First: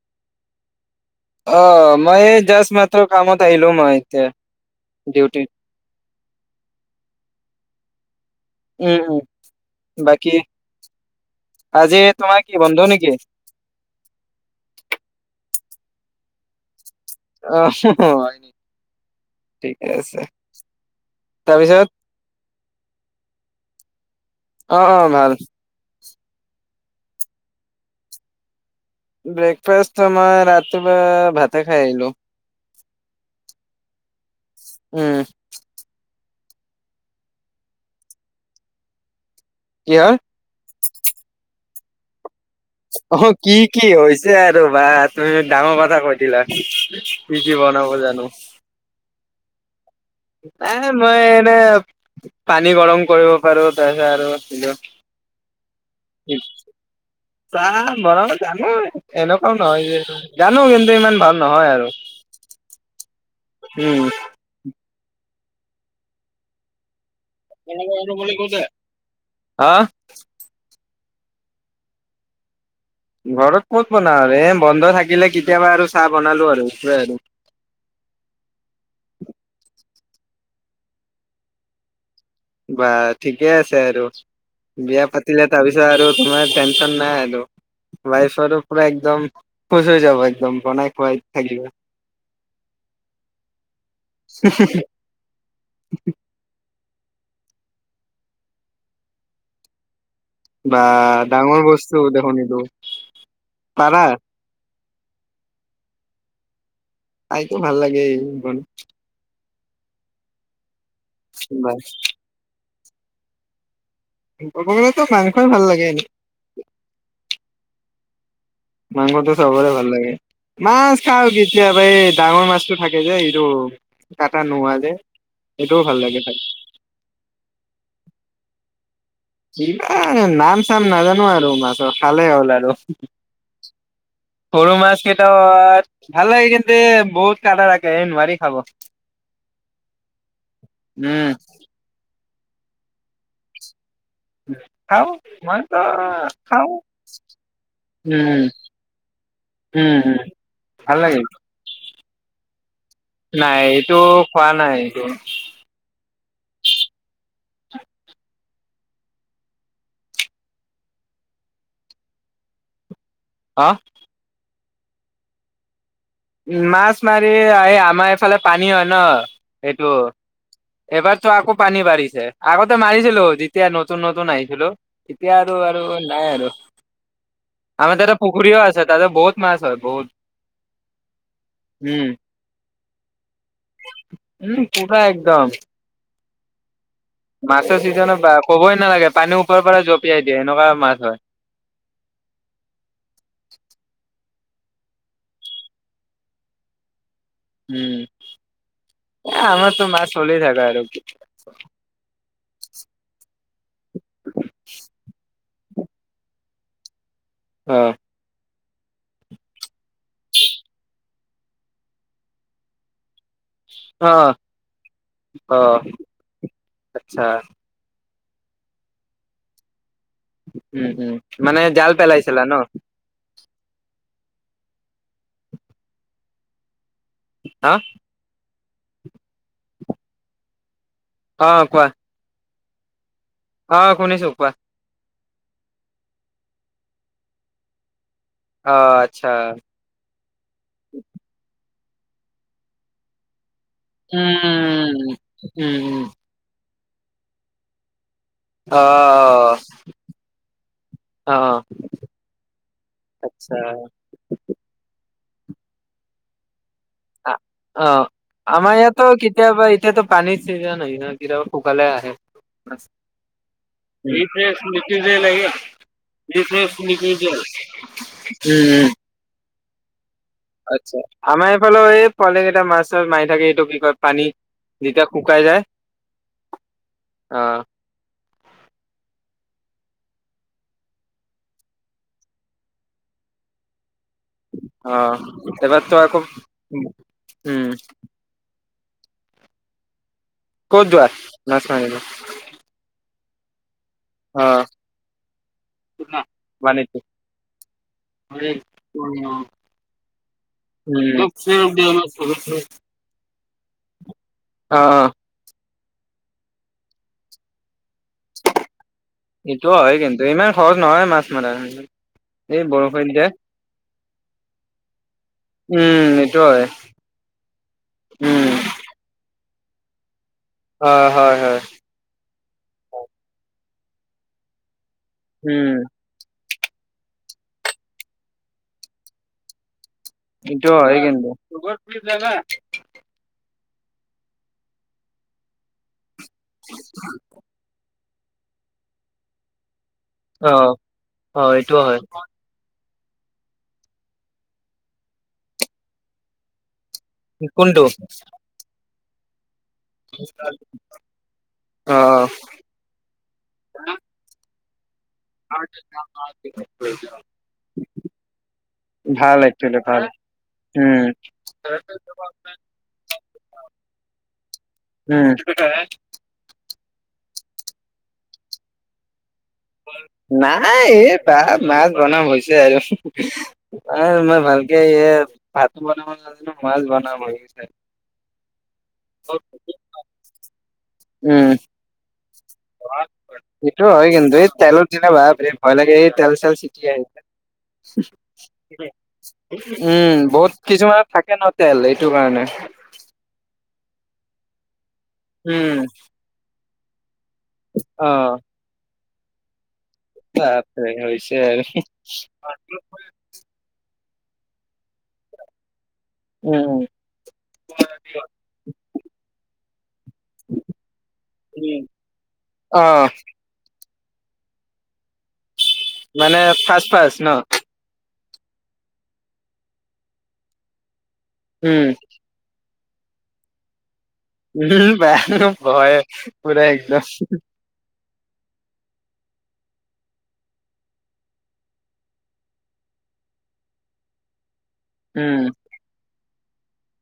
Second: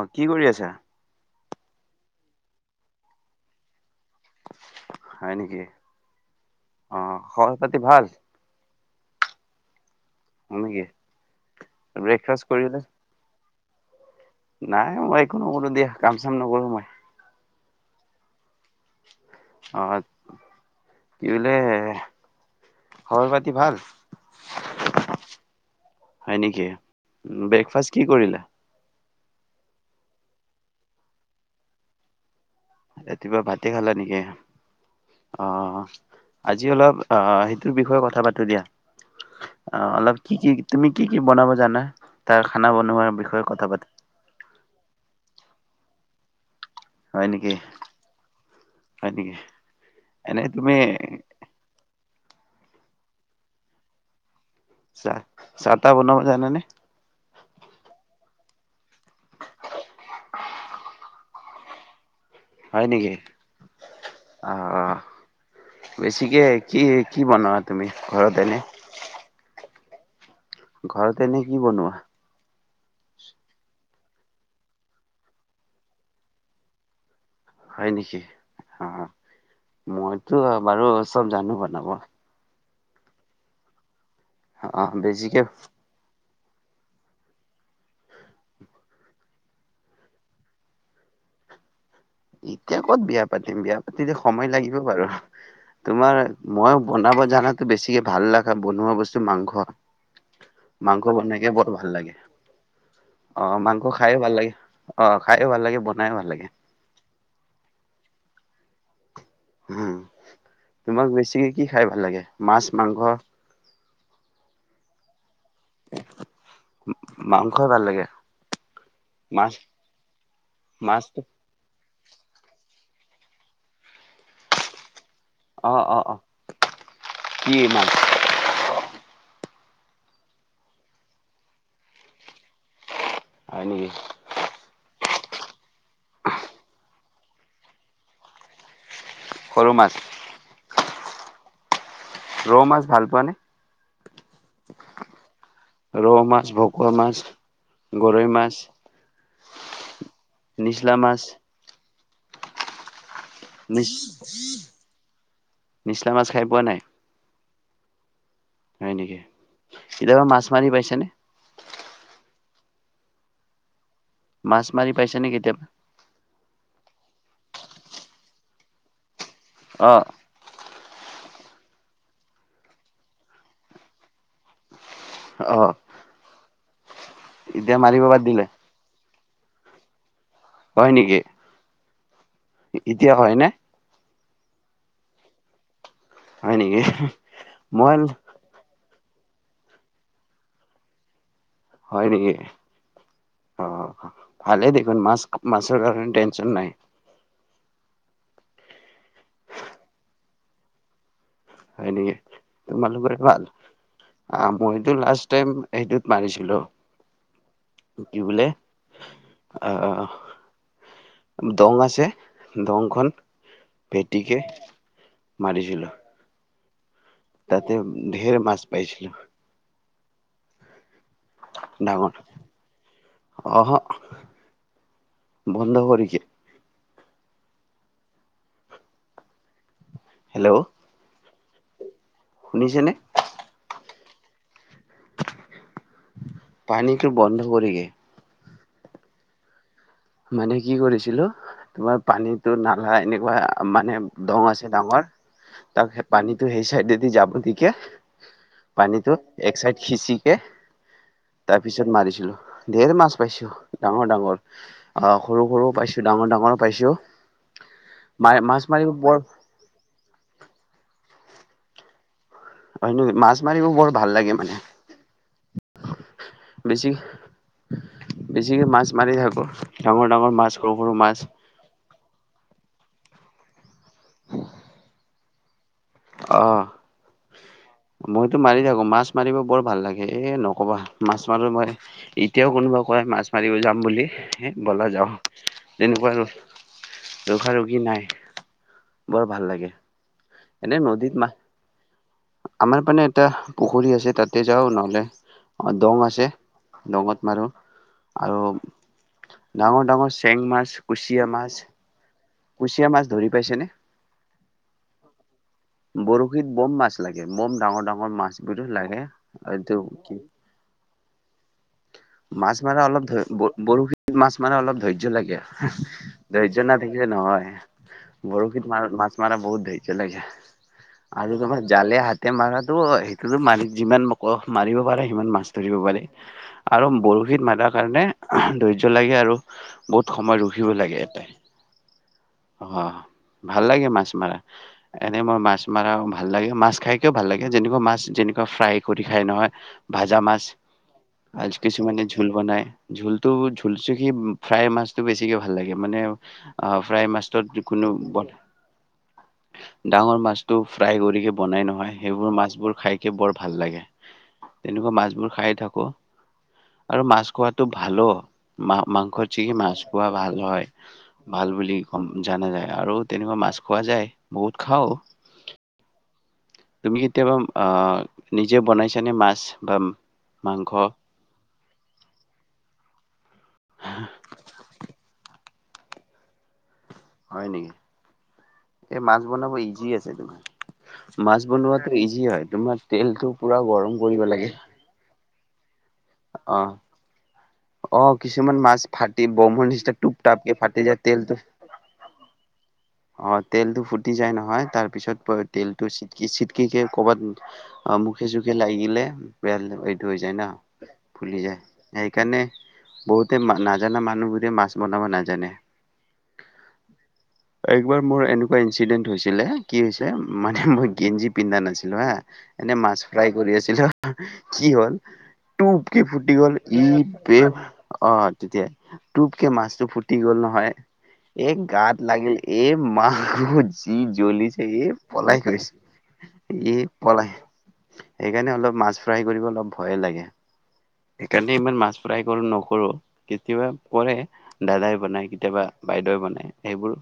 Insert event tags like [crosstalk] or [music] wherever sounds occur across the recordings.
অ' কি কৰি আছা? অ' মই জাষ্ট মাত্ৰ কামত আহিলোঁ মই এতিয়া। হয় ডিউটিত নেকি? অ' খবৰ পাতি ভাল? উম, উম। বাকী, হয় নেকি আজি তোমাৰ ব্ৰেকফাষ্ট কি কৰিলে বন্ধ নেকি? নাই মই একো নকৰোঁ দিয়া, কাম চাম নকৰোঁ মই। অ' হয় নি। অ ঠিকে আছে। কি বোলে তাৰপিছত খবৰ পাতি ভাল? অ অ ভাল হয় নেকি? ব্ৰেকফাষ্ট কি কৰিলা? ব্ৰেকফাষ্ট তোমাৰ ৰাতিপুৱা ভাতে খাই আহিলোঁ। ৰাতিপুৱা ভাতে খালা নেকি? উম অ' আজি অলপ অ' সেইটোৰ বিষয়ে কথা পাতোঁ দিয়া। অ' কিহৰ অলপ কি কি, তুমি কি কি বনাব জানা তাৰ খানা বনোৱাৰ বিষয়ে কথা পাতিম। তে আৰু বা তুমি ডাঙৰ কথা কৈ দিলা, হয় কি নেকি কি বনাব জানো। হয় নেকি? এনে এ, তুমি মই এনে পানী গৰম কৰিব পাৰোঁ তাৰপিছত আৰু [unintelligible] চাহ, চাহ টাহ বনাব জানানে? চাহ বনাব জানো, এনেকুৱাও নহয় যে [unintelligible] জানো কিন্তু ইমান ভাল নহয় আৰু। হয় নেকি? উম, অ' বেছিকে কি কি বনোৱা, তুমি ঘৰত এনে? হা,? ঘৰত এনেই কি বনোৱা? ঘৰত ক'ত বনাওঁ আৰু এ, বন্ধ থাকিলে কেতিয়াবা আৰু চাহ বনালো আৰু সেটোৱে আৰু। হয় নেকি, অ, মইতো বাৰু চব জানো বনাব। বা ঠিকে আছে, আৰু অ বিয়া বেছিকে পাতিলে তাৰ পিছত আৰু তোমাৰ টেনশ্যন নাই আৰু। ৱাইফৰ পৰা, একদম খুচ হৈ যাব, একদম বনাই খোৱাই থাকিলে। এতিয়া ক'ত বিয়া পাতিম, বিয়া পাতিলে সময় লাগিব বাৰু তোমাৰ মই বনাব জানাতো, বেছিকে ভাল লগা বনোৱা বস্তু মাংস। বা মাংস বনাইকে ডাঙৰ বৰ ভাল বস্তু লাগে। দেখোন এইটো অ, মাংস পাৰা খাইয়ো ভাল লাগে। অ, খাইয়ো ভাল লাগে, বনায়ো ভাল লাগে। খাইতো ভাল লাগেই, বন উম, তোমাক বেছিকে কি খাই ভাল লাগে, মাছ-মাংস? ক'বলে গ'লেতো মাংসই ভাল লাগে, এনে। মাংসই ভাল লাগে। মাংসটো মাছ চবৰে ভাল লাগে, মাছ মাছটো খাওঁ কি? কেতিয়াবা এই ডাঙৰ মাছতটো থাকে যে, এইটো কাটা নোহোৱা যে। অ, সেইটোও ভাল অ, অ, লাগে খাই। কিমান? এই, নাম- চাম নাজানো আৰু মাছৰ খালে হ'ল আৰু। হয় নেকি? সৰু মাছ কেইটাত, ভাল লাগে। কিন্তু বহুত কাটা থাকে এই নোৱাৰি খাব। সৰু, মাছ উম, ৰৌ, মাছ ভাল পোৱা নে? খাওঁ, মই। ৰৌ মাছ, ভকুৱা মাছ, গৰৈ উম মাছ। উম, উম, নিচলা ভাল লাগে। মাছ নাই, এইটো খোৱা নাই, এইটো মাচা মাছ, খাই পোৱা নাই? হয় নেকি, কেতিয়াবা মাছ মাৰি পাইছে নে? হা,? মাছ মাৰি পাইছে নে, কেতিয়াবা? উম, মাছ মাৰি, এই আমাৰ এইফালে পানী হয় ন, এইটো অ', এইবাৰতো আকৌ পানী বাঢ়িছে, আগতে মাৰিছিলো যেতিয়া নতুন, নতুন আহিছিলো। এতিয়া আৰু, অ', আৰু নাই আৰু এতিয়া আমাৰ মাৰিব তাতে বাদ দিলে? পুখুৰীও আছে তাতে বহুত মাছ হয়, বহুত। হয় নেকি? উম, এতিয়া হয় নে? উম, পুৰা একদম। হয়, নেকি? মাছৰ মই ছিজনত বা ক'বই নালাগে, পানীৰ ওপৰৰ পৰা জঁপিয়াই দিয়ে এনেকুৱা মাছ হয়। হয় নেকি অ, ভালেই দেখোন। মাছ-মাছৰ কাৰণে টেনচন নাই। উম, আমাৰতো মাছ চলিয়ে থাকে আৰু। হয় নেকি? তোমালোকৰে ভাল, আ মইতো লাষ্ট টাইম সেইটোত মাৰিছিলো। অ। কি বোলে, আ আ আ দং আছে, দংখন অ, ভেটিকে অ, মাৰিছিলোঁ। আচ্ছা। তাতে ঢেৰ মাছ পাইছিলো। উম উম মানে জাল ডাঙৰ পেলাইছিলা ন? অহ, বন্ধ কৰিকে। হা? হেল্ল'? অঁ কোৱা? শুনিছেনে? অ শুনিছোঁ, কোৱা? পানীটো বন্ধ কৰি গে। অ আচ্ছা। মানে কি কৰিছিলো? তোমাৰ পানীতো নালা এনেকুৱা অ মানে দং আছে ডাঙৰ উম। উম, তাক উম, সেই পানীটো সেই চাইডেদি যাব দিকে পানীটো অ', এক চাইড সিচিকে তাৰ অ', পিছত মাৰিছিলো, ধেৰ মাছ পাইছো আচ্ছা ডাঙৰ - ডাঙৰ। অ সৰু - সৰু পাইছোঁ, ডাঙৰ - ডাঙৰ পাইছোঁ। আ অ, আমাৰ ইয়াতো কেতিয়াবা তিয়া ত পানীৰ চিজান হয় ন কেতিয়াবা শুকালে আহে। হয় নি, মাছ মাৰিবও বৰ ভাল লাগে মানে। [unintelligible] বেছি বেছিকে মাছ উম। মাৰি থাকোঁ। ডাঙৰ - ডাঙৰ মাছ সৰু সৰু আচ্ছা, মাছ আমাৰ এইফালেও এ পোৱালীকেইটা মাছ- চাছ মাৰি থাকে এইটো কি কয় পানী যেতিয়া শুকাই যায়। অ। অ। মইতো মাৰি থাকো, মাছ মাৰিব বৰ ভাল লাগে, এ নকবা মাছ মাৰো মই। এতিয়াও কোনোবা কয় মাছ মাৰিব যাম বুলি হে বলা যাওঁ অ', এইবাৰ তো তেনেকুৱা আকৌ ৰ ৰখা উম, ৰখি নাই। বৰ ভাল লাগে। এনে ক'ত যোৱা? নদীত মা মাছ মাৰিব। আমাৰ পানে এটা পুখুৰী আছে। তাতে অ', যাওঁ নহ'লে অ দং আছে, বানীটো দঙত মাৰোঁ আৰু [inaudible] ডাঙৰ ডাঙৰ চেং মাছ, কুচিয়া মাছ [unintelligible] কুচিয়া মাছ ধৰি পাইছেনে? অ', অ', বৰশীত বম মাছ লাগে, বম ডাঙৰ ডাঙৰ মাছবোৰো লাগে এইটো হয় কি কিন্তু ইমান সহজ নহয় মাছ মৰা মাছ এই মৰা অলপ বৰষুণ ধ যে ব বৰশীত মাছ মৰা অলপ ধৈৰ্য্য লাগে আৰু। উম, এইটো ধৈৰ্য্য হয় নাথাকিলে নহয় উম, বৰীশী মানে মাছ মৰা বহুত ধৈয্য লাগে অ', হয়, আৰু হয় তোমাৰ জালে হাত হাতে মাৰাটো সেইটোতো মাৰি যিমান মাৰিব পাৰে সিমান মাছ উম, ধৰিব পাৰে আৰু বৰশীত মাৰাৰ কাৰণে আহ ধৈৰ্য লাগে আৰু বহুত সময় ৰখিব এইটো হয় লাগে কিন্তু এটাই [unintelligible] অ ভাল লাগে মাছ মৰা এনেই মই মাছ মাৰা ভাল লাগে মাছ খাইকেও ভাল লাগে যেনেকুৱা মাছ যেনেকুৱা ফ্ৰাই কৰি খাই নহয় ভাজা মাছ অ', অ', আৰু এইটো হয় কিছুমানে জোল বনাই জোলটো জোলচেকি ফ্ৰাই মাছটো বেছিকে ভাল লাগে মানে অ ফ্ৰাই মাছ তত য কোনটো কোনো অ', বত ডাঙৰ মাছটো ফ্ৰাই কৰিকে বনাই নহয় অ সেইবোৰ মাছবোৰ খাই বৰ ভাল লাগে তেনেকুৱা মাছবোৰ খাই থাকো আৰু মাছ খোৱাটো ভালো মা মাংস ভাল থাকি মাছ একচুৱেলি খোৱা ভাল হয় উম, ভাল বুলি কম নাযায় আৰু তেনেকুৱা মাছ খোৱা যায় বহুত খাও উম [unintelligible] তুমি কেতিয়াবা আ নিজে বনাইছানে মাছ বা মাংস নাই এই বা মাছ বনাম হৈছে আৰু এ মই ভালকে এ ভাত বনাব নাজানো মাছ বনা হয় নেকি এই মাছ বনাব ইজি আছেতো মাছ উম বনোৱা ইজি হয় তোমাৰ তেলটো [unintelligible] পুৰা সেইটো গৰম হয় কৰিব কিন্তু এই লাগে। তেলত দিলে বাপৰে বৰ ভয় লাগে এই তেল চেল অ', চিটিয়াই অ', কিছুমান মাছ ফাটি বমৰ নিচিনা টোপ উম টাপকে বহুত ফাটি যায় কিছুমানে তেলটো থাকে ন তেল এইটো কাৰণে অ তেলটো ফুটি যায় নহয় তাৰ পিছত উম তেলটো চিটকি চিটকে ক'বাত অ মুখে চুখে লাগিলে বেয়া এইটো হৈ যায় ন বাপৰে হৈছে ফুলি যায় আৰু সেইকাৰণে বহুতে নাজানা মানুহ বোৰে মাছ বনাব নাজানে উম উম একবাৰ মোৰ এনেকুৱা একচিদেণ্ট হৈছিলে কি হৈছে মানে মই গেঞ্জি পিন্ধা উম। নাছিলো হা এনে অ মাছ ফ্ৰাই কৰি আছিলো কি হল তুপকে ফুটি মানে গল ই ফাৰ্ষ্ট ফাৰ্ষ্ট ন এ অ তেতিয়াই টোপকে মাছটো ফুটি গ'ল নহয় এই উম গাত লাগিল এই মাহ যি জ্বলিছে উম এই বা পলাই ফুৰিছে ভয় পুৰা এ একদম পলাই সেইকাৰণে অলপ মাছ ফ্ৰাই কৰিব অলপ ভয়ে লাগে সেইকাৰণে ইমান মাছ ফ্ৰাই কৰো নকৰো কেতিয়াবা কৰে দাদাই বনাই উম। কেতিয়াবা বাইদেৱে বনাই সেইবোৰ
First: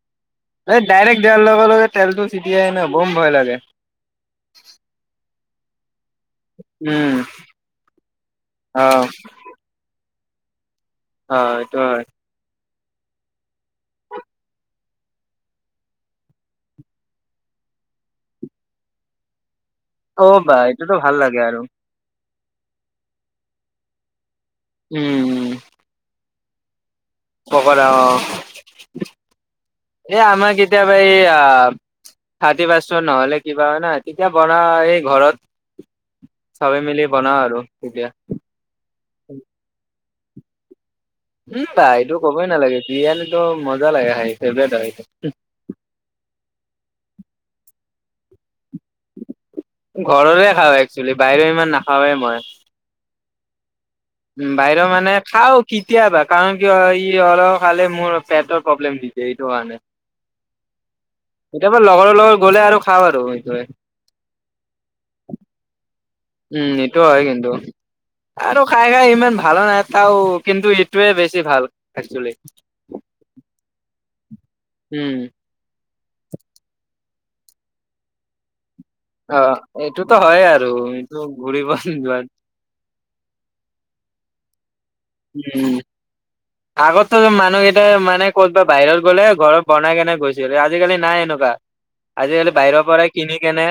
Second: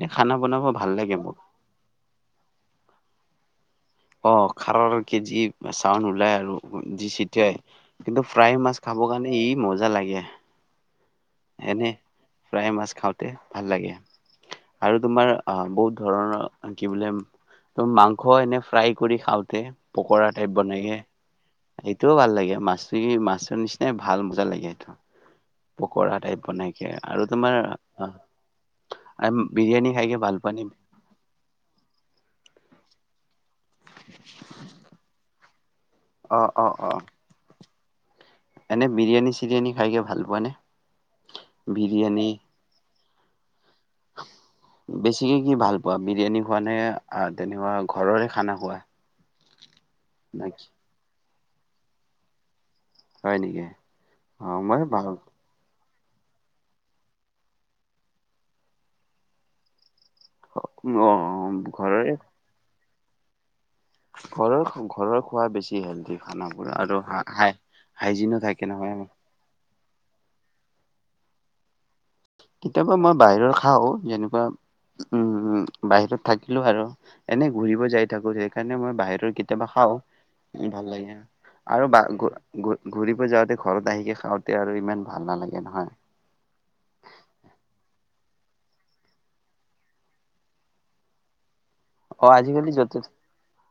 এনেই খানা বনাব ভাল লাগে মোক তেলতো ছিটিয়াই ন বোম ভয় লাগে অ খাৰৰ যি চাউন ওলাই আৰু যি উম চিটিয়াই কিন্তু ফ্ৰাই মাছ অ খাবৰ কাৰণে ই মজা লাগে অ সেইটো এনে হয় ফ্ৰাই মাছ খাওঁতে ভাল লাগে আৰু তোমাৰ আহ বহুত ধৰণৰ কি বোলে ত মাংস এনে ফ্ৰাই কৰি খাওঁতে অ' বাই এইটো ভাল লাগে আৰু। এইটোও ভাল লাগে মাছটো মাছৰ নিচিনাই ভাল মজা লাগে সেইটো। উম। কৰায় টাইপ বনাই আৰু তোমাৰ, পকৰা অ বিৰিয়ানী খাইকে ভাল পোৱা নেকি? এইয়া, থাৰ্টি পাচেন্ট নহ'লে- কিবা হয় নাই তেতিয়া বনাই এই ঘৰত, অ', অ', চবে অ'। মিলি বনাও আৰু তেতিয়া। এনে বিৰিয়ানী চিৰিয়ানী খাইকে ভাল পোৱা নে? উম বা এইটো বিৰিয়ানী ক'বই নালাগে বিৰিয়ানীটো মজা লাগে খাই। ফেভৰেট হয় এইটো। বেছিকে কি ভাল পোৱা বিৰিয়ানী খোৱা নে তেনেকুৱা ঘৰৰে খানা খোৱা? নে ঘৰৰে কি? খাওঁ একচোৱেলি বাহিৰে ইমান নাখওঁয়ে মই। হয় নেকি। উম অ', মই বাহিৰৰ ভাল মানে খাওঁ। কেতিয়াবা কাৰণ কি হয় অলপ খালেই মোৰ পেটৰ প্ৰব্লেম দিছে এইটো কাৰণে। অ', কেতিয়াবা ঘৰৰে লগৰ লগত গ'লে আৰু খাওঁ আৰু সেইটোৱে। ঘৰৰ ঘৰৰ খোৱা বেছি হেলডি। উম এইটো হয় কিন্তু, আৰু থাকে খাই নহয়। খাই ইমান ভাল নাই তাও- কিন্তু এইটোৱে বেছি ভাল একচেলি। কেতিয়াবা মই বাহিৰৰ খাওঁ যেনেকুৱা, উম উম। বাহিৰত থাকিলো আৰু এনে ঘুৰিব যাই থাকো সেইকাৰণে মই বাহিৰত- অ কেতিয়াবা খাওঁ এইটোতো হয় আৰু ভাল লাগে, এইটো ঘূৰিব আৰু বা যোৱাত ঘূৰিব যাওঁতে ঘৰত আহিকে খাওঁতে আৰু ইমান- ভাল নালাগে উম। [inaudible] আগতো মানুহকেইটাই মানে ক'তবাত বাহিৰত গ'লে ঘৰত বনাই কেনে গৈছিল আজিকালি নাই এনেকুৱা। অ', আজিকালি বাহিৰৰ য'তে পৰাই কিনি কেনে-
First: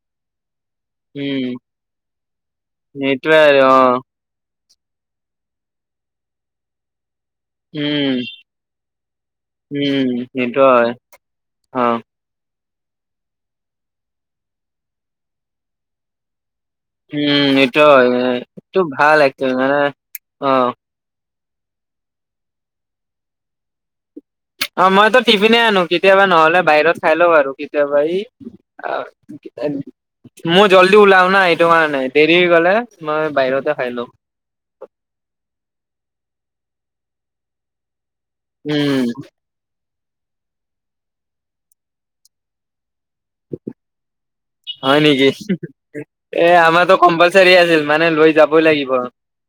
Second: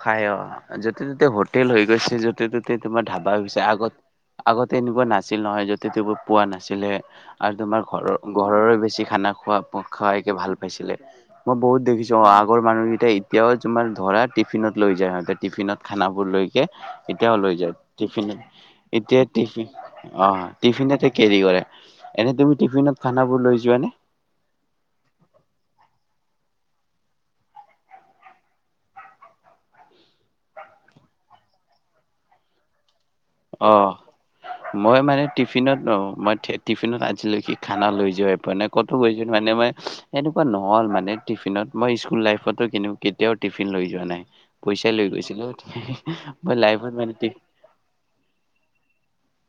খাই অ য'তে ততে উম হোটেল হৈ গৈছে য'তে ত'তে তোমাৰ ধাবা সেইটোৱে আৰু হৈছে অ আগত- আগতে এনেকুৱা নাছিল নহয় যতে ততে পোৱা নাছিলে। আৰু তোমাৰ ঘৰৰ উম ঘৰৰে বেছি খানা খোৱা উম খোৱাইকে ভাল সেইটো হয় পাইছিলে। মই বহু অ দেখিছো। আগৰ মানুহকেইটা এতিয়াও তোমাৰ ধৰা টিফিনত লৈ যায় সিহঁতে টিফিন খানাবোৰ লৈ- এতিয়াও লৈ উম যায় এইটো হয় টিফিন। এইটো ভাল এতিয়া একচুৱেলি টিফিন, মানে অ টিফিনতে কেৰি কৰে। এনে তুমি টিফিনত খানাবোৰ লৈ যোৱা নে? অ মইতো টিফিনে আনো কেতিয়াবা নহলে বাহিৰত খাই লও আৰু কেতিয়াবা ই। মোৰ জলদি ওলাও ন এইটো কাৰণে দেৰি হৈ গ'লে। মই বাহিৰতে অ খাই লও। মই মানে টিফিনত ন মই টিফিনত আজিলৈকে খানা লৈ যোৱা- মানে ক'তো উম, গৈছিল মানে মই এনেকুৱা নহ'ল মানে টিফিনত মই স্কুল লাইফতো কিন্তু - কেতিয়াও টিফিন লৈ যোৱা নাই পইচাই হয় লৈ নেকি? গৈছিলো এ মই লাইফত মানে- নিবয়ে লাগিব।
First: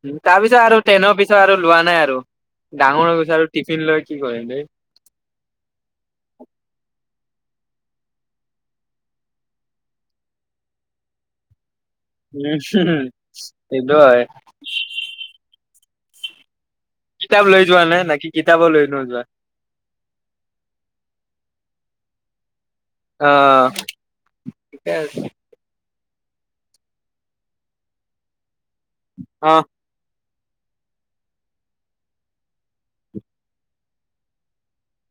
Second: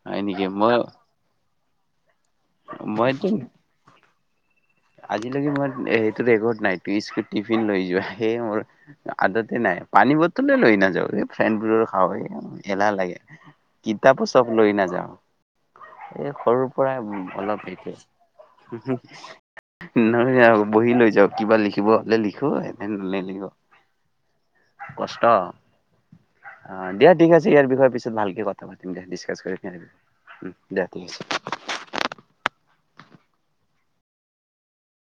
উম হয় তাৰ নেকি পিছত মই আৰু ট্ৰেনৰ পিছত আৰু লোৱা নাই আৰু, ডাঙৰৰ হৈ মইতো গৈছো আৰু টিফিন লৈ কি কৰিম দেই। আজিলৈকে মই সেইটো ৰেকৰ্ড নাই টিফিন লৈ যোৱা সেয়ে মোৰ- আদাতে নাই পানী বটলে লৈ নাযাওঁ এই ফ্ৰেণ্ডবোৰৰ খাওঁ উম, এলাহ লাগে। সেইটো হয়। কিতাপো চব লৈ নাযাওঁ, এই সৰু- কিতাপ লৈ যোৱা নাই নে কি কিতাপো লৈ নোযোৱা? নাই আৰু বহি লৈ যাওঁ, কিবা লিখিব হ'লে লিখো এনে নিলিখোঁ, অ', ঠিকে আছে। কষ্ট! অ' দিয়া ঠিক আছে ইয়াৰ বিষয়ে পিছত ভালকে কথা পাতিম দিয়া, ডিচকাছ অ'। কৰিম দিয়া। উম দিয়া ঠিক আছে।